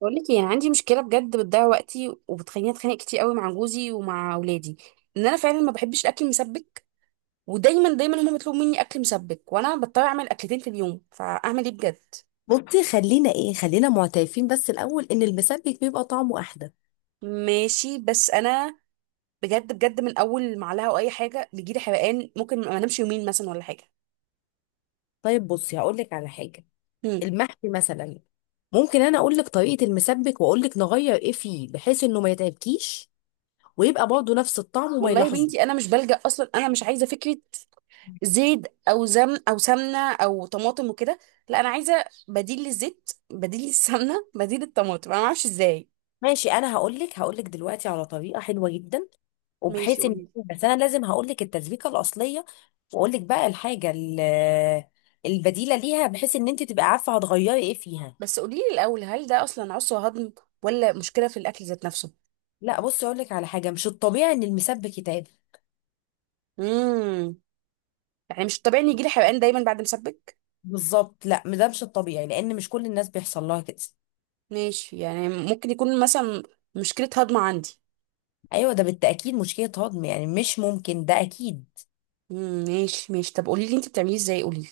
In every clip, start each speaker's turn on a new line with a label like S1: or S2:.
S1: بقول لك يعني عندي مشكله بجد، بتضيع وقتي وبتخليني اتخانق كتير قوي مع جوزي ومع اولادي. انا فعلا ما بحبش الاكل المسبك، ودايما هما بيطلبوا مني اكل مسبك وانا بضطر اعمل اكلتين في اليوم. فاعمل ايه بجد؟
S2: بصي، خلينا معترفين بس الاول ان المسبك بيبقى طعمه احلى.
S1: ماشي، بس انا بجد من اول معلقه او اي حاجه بيجيلي حرقان، ممكن ما انامش يومين مثلا ولا حاجه.
S2: طيب بصي هقول لك على حاجه،
S1: هم.
S2: المحشي مثلا. ممكن انا اقول لك طريقه المسبك واقول لك نغير ايه فيه بحيث انه ما يتعبكيش ويبقى برضه نفس الطعم وما
S1: والله يا
S2: يلاحظوه.
S1: بنتي انا مش بلجأ، اصلا انا مش عايزه فكره زيت او زم او سمنه او طماطم وكده. لا انا عايزه بديل للزيت، بديل للسمنه، بديل للطماطم، انا ما اعرفش ازاي.
S2: ماشي، انا هقول لك دلوقتي على طريقه حلوه جدا،
S1: ماشي
S2: وبحيث ان،
S1: قوليلي.
S2: بس انا لازم هقول لك التسبيكه الاصليه واقول لك بقى الحاجه البديله ليها بحيث ان انت تبقى عارفه هتغيري ايه فيها.
S1: بس قوليلي الأول، هل ده أصلا عسر هضم ولا مشكلة في الأكل ذات نفسه؟
S2: لا بصي، اقول لك على حاجه، مش الطبيعي ان المسبك يتعب.
S1: امم يعني مش طبيعي إن يجيلي حرقان دايما بعد مسبك؟
S2: بالظبط، لا ده مش الطبيعي لان مش كل الناس بيحصل لها كده.
S1: ماشي، يعني ممكن يكون مثلا مشكلة هضم عندي.
S2: ايوه، ده بالتاكيد مشكله هضم، يعني مش ممكن، ده اكيد.
S1: ماشي ماشي، طب قوليلي أنت بتعمليه إزاي، قوليلي.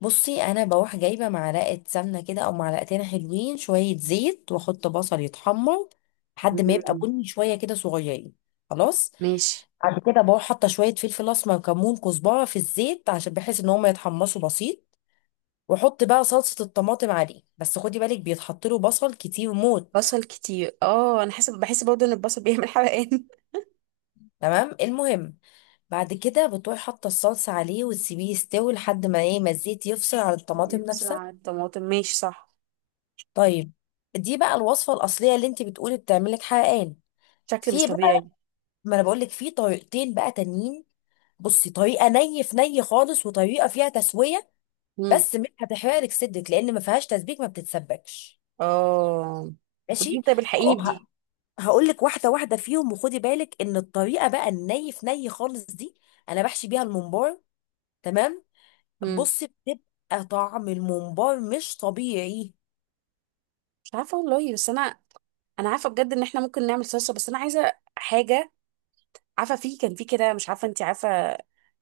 S2: بصي، انا بروح جايبه معلقه سمنه كده او معلقتين، حلوين شويه زيت واحط بصل يتحمر لحد ما يبقى
S1: امم
S2: بني شويه كده صغيرين. خلاص.
S1: ماشي.
S2: بعد كده بروح حاطه شويه فلفل اسمر، كمون، كزبره في الزيت عشان بحيث ان هم يتحمصوا بسيط، واحط بقى صلصه الطماطم عليه. بس خدي بالك، بيتحط له بصل كتير موت.
S1: بصل كتير، اه انا حاسه، بحس برضه ان البصل بيعمل حرقان.
S2: تمام. المهم بعد كده بتروحي حاطه الصلصه عليه وتسيبيه يستوي لحد ما ايه، ما الزيت يفصل عن الطماطم نفسها.
S1: بسرعه الطماطم، ماشي صح.
S2: طيب، دي بقى الوصفه الاصليه اللي انت بتقولي بتعملك حرقان.
S1: شكل مش
S2: في بقى،
S1: طبيعي.
S2: ما انا بقول لك، في طريقتين بقى تانيين. بصي، طريقه ني في ني خالص، وطريقه فيها تسويه.
S1: امم
S2: بس مش هتحرقلك صدرك لان ما فيهاش تسبيك، ما بتتسبكش.
S1: اه
S2: ماشي،
S1: قوليلي، طب الحقيني بدي.
S2: هقول لك واحده واحده فيهم. وخدي بالك ان الطريقه بقى الني في ني خالص دي، انا بحشي بيها الممبار. تمام.
S1: امم
S2: بص، بتبقى طعم الممبار مش طبيعي.
S1: مش عارفه والله، بس انا انا عارفه بجد ان احنا ممكن نعمل صلصه، بس انا عايزه حاجه. عارفه، كان في كده، مش عارفه انت عارفه،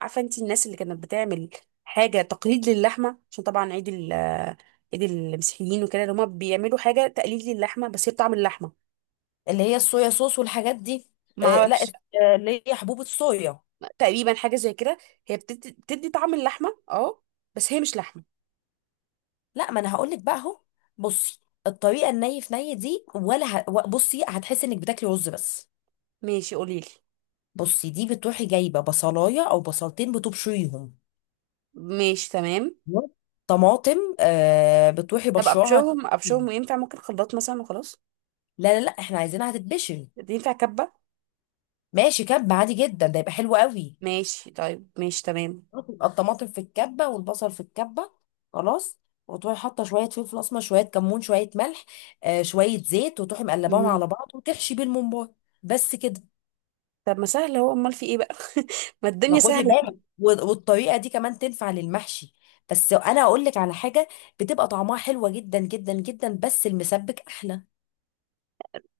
S1: عارفه انت الناس اللي كانت بتعمل حاجه تقليد للحمه، عشان طبعا عيد عيد المسيحيين وكده، اللي هما بيعملوا حاجه تقليد للحمه بس هي بطعم اللحمه.
S2: اللي هي الصويا صوص والحاجات دي.
S1: ما
S2: آه لا،
S1: اعرفش.
S2: آه، اللي هي حبوب الصويا.
S1: تقريبا حاجه زي كده، هي بتدي طعم اللحمه، اه بس هي مش لحمه.
S2: لا، ما انا هقول لك بقى اهو. بصي، الطريقه الني في ني دي بصي، هتحسي انك بتاكلي رز بس.
S1: ماشي قوليلي.
S2: بصي دي بتروحي جايبه بصلايه او بصلتين بتبشريهم.
S1: ماشي تمام.
S2: طماطم آه، بتروحي
S1: طب
S2: بشراها.
S1: ابشرهم ينفع ممكن خلاط مثلا وخلاص؟
S2: لا لا لا، احنا عايزينها هتتبشر.
S1: ينفع كبه؟
S2: ماشي، كب عادي جدا ده يبقى حلو قوي.
S1: ماشي طيب، ماشي تمام.
S2: بيبقى الطماطم في الكبه والبصل في الكبه. خلاص. وتروحي حاطه شويه فلفل اسمر، شويه كمون، شويه ملح، آه شويه زيت، وتروحي مقلباهم على بعض وتحشي بيه الممبار. بس كده.
S1: طب ما سهل اهو، امال في ايه بقى؟ ما
S2: ما
S1: الدنيا
S2: خدي
S1: سهله.
S2: بالك، والطريقه دي كمان تنفع للمحشي. بس انا اقول لك على حاجه، بتبقى طعمها حلوه جدا جدا جدا، بس المسبك احلى.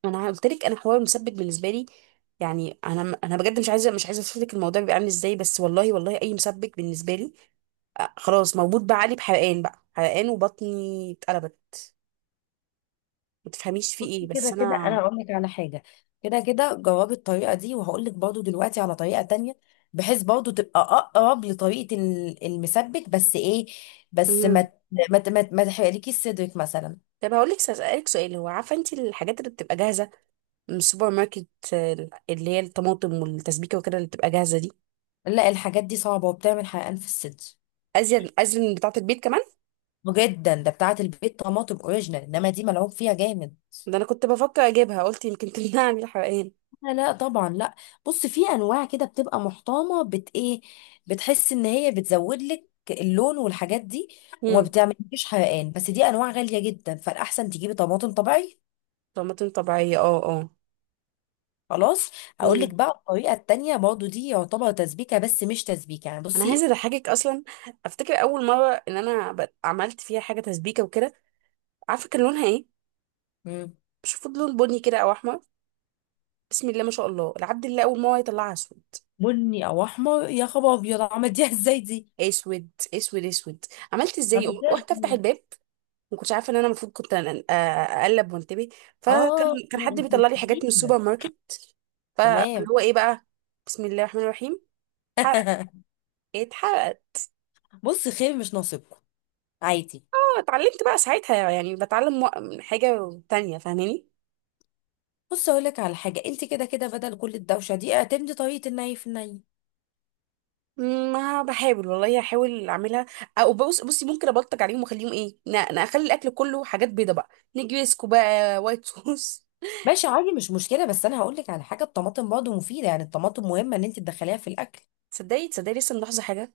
S1: ما انا قلت لك، انا حوار المسبك بالنسبه لي، يعني انا بجد مش عايزه اوصف لك الموضوع بيبقى عامل ازاي، بس والله والله اي مسبك بالنسبه لي، آه، خلاص موجود بقى علي بحرقان، بقى حرقان وبطني اتقلبت. ما تفهميش في ايه،
S2: بصي، كده
S1: بس
S2: كده
S1: انا.
S2: انا هقول لك على حاجه. كده كده جربي الطريقه دي، وهقول لك برضو دلوقتي على طريقه تانية، بحيث برضو تبقى اقرب لطريقه المسبك، بس ايه، بس ما
S1: مهم.
S2: ت- ما ت- ما, ت- ما تحرقلكيش صدرك مثلا.
S1: طب هقول لك، اسالك سؤال، هو عارفه انت الحاجات اللي بتبقى جاهزه من السوبر ماركت، آه، اللي هي الطماطم والتسبيكه وكده اللي بتبقى جاهزه دي؟
S2: لا، الحاجات دي صعبه وبتعمل حرقان في الصدر.
S1: ازين ازين بتاعه البيت كمان.
S2: جدا، ده بتاعه البيت طماطم اوريجينال انما دي ملعوب فيها جامد.
S1: ده انا كنت بفكر اجيبها، قلت يمكن تمنعني الحرقان.
S2: لا لا، طبعا لا. بص، في انواع كده بتبقى محترمه، بت ايه، بتحس ان هي بتزود لك اللون والحاجات دي، وما بتعملكيش حرقان. بس دي انواع غاليه جدا، فالاحسن تجيبي طماطم طبيعي.
S1: طماطم طبيعية، اه اه.
S2: خلاص. اقول لك
S1: مم.
S2: بقى الطريقه التانية برضو، دي يعتبر تسبيكه بس مش تسبيكه، يعني
S1: انا عايزة
S2: بصي.
S1: اضحكك. اصلا افتكر اول مرة ان انا عملت فيها حاجة تسبيكة وكده، عارفة كان لونها ايه؟
S2: مم.
S1: مش المفروض لون بني كده او احمر؟ بسم الله ما شاء الله، العبد الله اول مرة يطلعها اسود،
S2: بني او احمر؟ يا خبر، ابيض عملتيها ازاي دي؟
S1: اسود اسود اسود. عملت ازاي؟
S2: عملتيها
S1: رحت افتح
S2: ازاي؟
S1: الباب، ما كنتش عارفه ان انا المفروض اقلب وانتبه.
S2: اه
S1: فكان حد
S2: انت
S1: بيطلع لي حاجات من
S2: نسيتيها.
S1: السوبر ماركت. فاللي
S2: تمام.
S1: هو ايه بقى، بسم الله الرحمن الرحيم، اتحرق اتحرق.
S2: بصي، خير، مش ناصبكم. عادي.
S1: اتعلمت بقى ساعتها، يعني بتعلم حاجة تانية، فاهماني؟
S2: بص اقول لك على حاجه، انت كده كده بدل كل الدوشه دي اعتمدي طريقه الني في الني.
S1: ما بحاول والله، هحاول اعملها. او بص، بصي ممكن ابلطج عليهم واخليهم ايه، انا اخلي الاكل كله حاجات بيضه بقى، نجريسكو بقى، وايت صوص.
S2: ماشي، عادي، مش مشكله. بس انا هقول لك على حاجه، الطماطم برضه مفيده، يعني الطماطم مهمه ان انت تدخليها في الاكل.
S1: تصدقي تصدقي، لسه ملاحظه حاجه،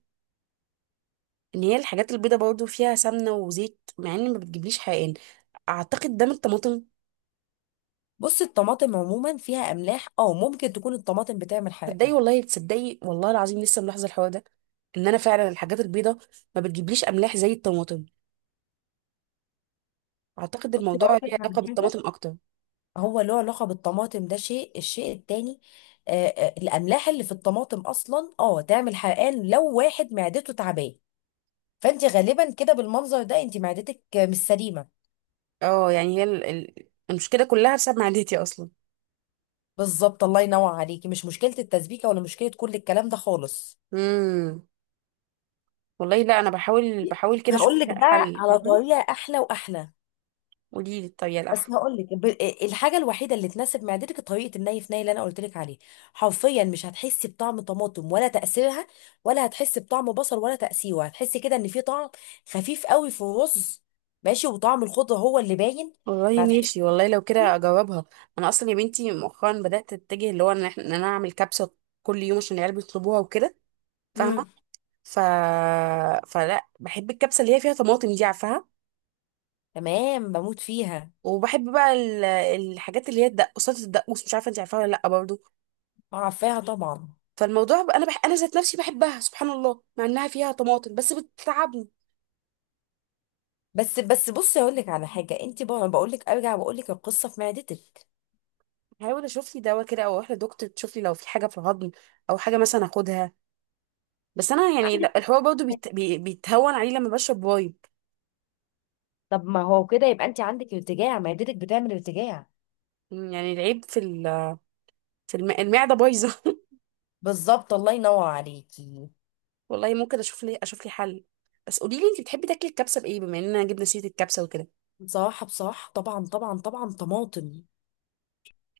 S1: ان هي الحاجات البيضه برضه فيها سمنه وزيت مع ان ما بتجيبليش حقن. اعتقد ده من الطماطم.
S2: بصي، الطماطم عموما فيها املاح، اه ممكن تكون الطماطم بتعمل
S1: تصدقي
S2: حرقان.
S1: والله، تصدقي والله العظيم، لسه ملاحظه الحوار ده، ان انا فعلا الحاجات البيضه ما بتجيبليش املاح زي الطماطم، اعتقد
S2: بصي،
S1: الموضوع
S2: هقول لك
S1: ليه
S2: على
S1: علاقه
S2: حاجه،
S1: بالطماطم اكتر.
S2: هو له علاقه بالطماطم، ده الشيء التاني، آه آه الاملاح اللي في الطماطم اصلا، اه تعمل حرقان لو واحد معدته تعباه. فانت غالبا كده بالمنظر ده، انت معدتك آه، مش سليمه.
S1: اه يعني هي المشكله كلها بسبب معدتي اصلا.
S2: بالظبط، الله ينور عليكي، مش مشكلة التسبيكة ولا مشكلة كل الكلام ده خالص.
S1: امم والله لا، انا بحاول بحاول كده اشوف
S2: هقول لك
S1: لها
S2: بقى
S1: حل،
S2: على
S1: فاهمه.
S2: طريقة أحلى وأحلى.
S1: قولي لي الطريقه الاحسن.
S2: بس هقول لك ب... الحاجة الوحيدة اللي تناسب معدتك طريقة الني في ني اللي أنا قلت لك عليه. حرفيا مش هتحسي بطعم طماطم ولا تأثيرها، ولا هتحسي بطعم بصل ولا تأثيره. هتحسي كده إن في طعم خفيف قوي في الرز. ماشي، وطعم الخضرة هو اللي باين.
S1: والله
S2: فهتحسي.
S1: ماشي، والله لو كده اجربها. انا اصلا يا بنتي مؤخرا بدات اتجه اللي هو ان إن انا اعمل كبسه كل يوم عشان العيال بيطلبوها وكده، فاهمه؟
S2: امم.
S1: ف فلا بحب الكبسه اللي هي فيها طماطم دي، عارفاها؟
S2: تمام، بموت فيها.
S1: وبحب بقى الحاجات اللي هي الدقوسات، الدقوس مش عارفه انت عارفاها ولا لا برضه؟
S2: عارفاها طبعا.
S1: فالموضوع بقى انا انا ذات نفسي بحبها سبحان الله، مع انها فيها طماطم بس بتتعبني.
S2: بس بس، بصي اقول لك على حاجه، انت بقول لك ارجع، بقول لك القصه في معدتك.
S1: هحاول اشوف لي دواء كده او اروح لدكتور، تشوف لي لو في حاجه في الهضم او حاجه مثلا اخدها. بس انا يعني
S2: عادي.
S1: لا، الحوار برضه بيتهون عليه لما بشرب وايب.
S2: طب ما هو كده يبقى انت عندك ارتجاع، معدتك بتعمل ارتجاع.
S1: يعني العيب في في المعده بايظه.
S2: بالظبط، الله ينور عليكي.
S1: والله ممكن اشوف لي، اشوف لي حل. بس قولي لي انت بتحبي تاكلي الكبسه بايه، بما اننا جبنا سيره الكبسه وكده؟
S2: بصراحه، بصراحه طبعا طبعا طبعا، طماطم.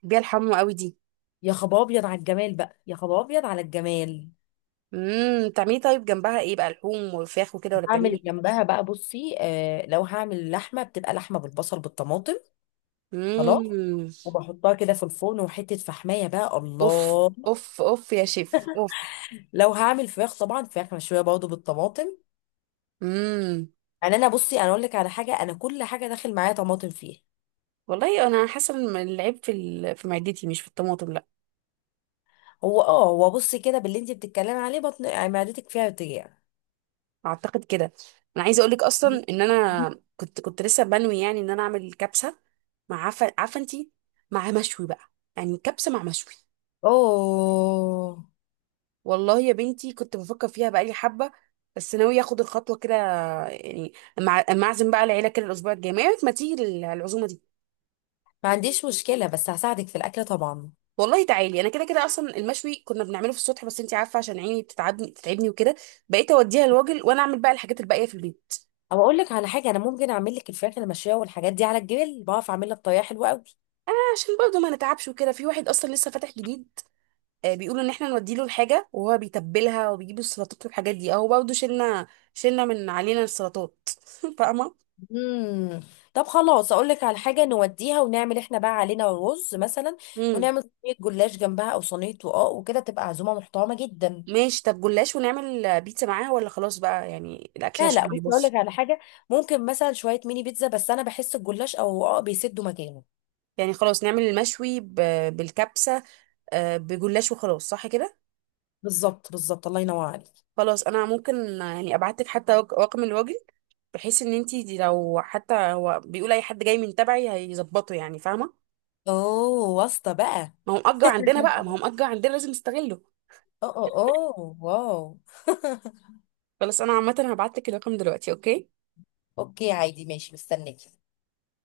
S1: بتحبيها الحمو قوي دي؟
S2: يا خباب ابيض على الجمال بقى، يا خباب ابيض على الجمال.
S1: بتعملي طيب جنبها ايه بقى، لحوم وفراخ وكده ولا بتعملي
S2: هعمل
S1: ايه؟
S2: جنبها بقى، بصي، آه، لو هعمل لحمه بتبقى لحمه بالبصل بالطماطم. خلاص.
S1: امم
S2: وبحطها كده في الفرن وحته فحمايه بقى
S1: اوف،
S2: الله.
S1: اوف اوف يا شيف اوف.
S2: لو هعمل فراخ، طبعا فراخ مشويه برضه بالطماطم.
S1: امم
S2: يعني انا بصي، انا اقول لك على حاجه، انا كل حاجه داخل معايا طماطم فيها.
S1: والله انا حاسه ان العيب في في معدتي مش في الطماطم.
S2: هو اه، هو بصي كده، باللي انت بتتكلمي عليه بطن، يعني معدتك فيها بتجيع.
S1: اعتقد كده. انا عايزه اقول لك اصلا ان انا كنت لسه بنوي يعني ان انا اعمل كبسه مع عفه، عارفه انتي، مع مشوي بقى، يعني كبسه مع مشوي.
S2: اوه.
S1: والله يا بنتي كنت بفكر فيها بقالي حبه، بس ناويه اخد الخطوه كده، يعني مع اما اعزم بقى العيله كده الاسبوع الجاي، ما يعني ما تيجي العزومه دي.
S2: ما عنديش مشكله، بس هساعدك في الاكل طبعا.
S1: والله تعالي، انا كده كده اصلا المشوي كنا بنعمله في السطح، بس انتي عارفه عشان عيني بتتعبني وكده، بقيت اوديها الراجل وانا اعمل بقى الحاجات الباقيه في البيت.
S2: او اقول لك على حاجه، انا ممكن اعمل لك الفراخ المشويه والحاجات دي على الجبل، بعرف اعملها بطريقه حلوه قوي.
S1: عشان برضه ما نتعبش وكده، في واحد اصلا لسه فاتح جديد، آه، بيقولوا ان احنا نودي له الحاجه وهو بيتبلها وبيجيب السلطات والحاجات دي، اهو برضه شلنا من علينا السلطات. فاهمه؟
S2: امم. طب خلاص، اقول لك على حاجه، نوديها ونعمل احنا بقى علينا رز مثلا،
S1: امم
S2: ونعمل صينيه جلاش جنبها او صينيه رقاق وكده، تبقى عزومه محترمه جدا.
S1: ماشي. طب جلاش، ونعمل بيتزا معاها ولا خلاص بقى يعني الاكل
S2: لا
S1: عشان
S2: لا،
S1: ما
S2: بص هقول لك
S1: يبص؟
S2: على حاجه، ممكن مثلا شويه ميني بيتزا، بس انا بحس الجلاش او اه بيسدوا مكانه.
S1: يعني خلاص، نعمل المشوي بالكبسه، آه، بجلاش وخلاص، صح كده؟
S2: بالظبط بالظبط، الله ينور عليك.
S1: خلاص انا ممكن آه، يعني ابعت لك حتى رقم الراجل، بحيث ان انتي دي، لو حتى هو بيقول اي حد جاي من تبعي هيظبطه، يعني فاهمه؟
S2: اوه، واسطه بقى.
S1: ما هو مأجر عندنا بقى، ما هو مأجر عندنا لازم نستغله.
S2: اه اه. اه، واو.
S1: خلاص انا عامه هبعت لك الرقم دلوقتي، اوكي؟
S2: اوكي، عادي، ماشي، مستنيك.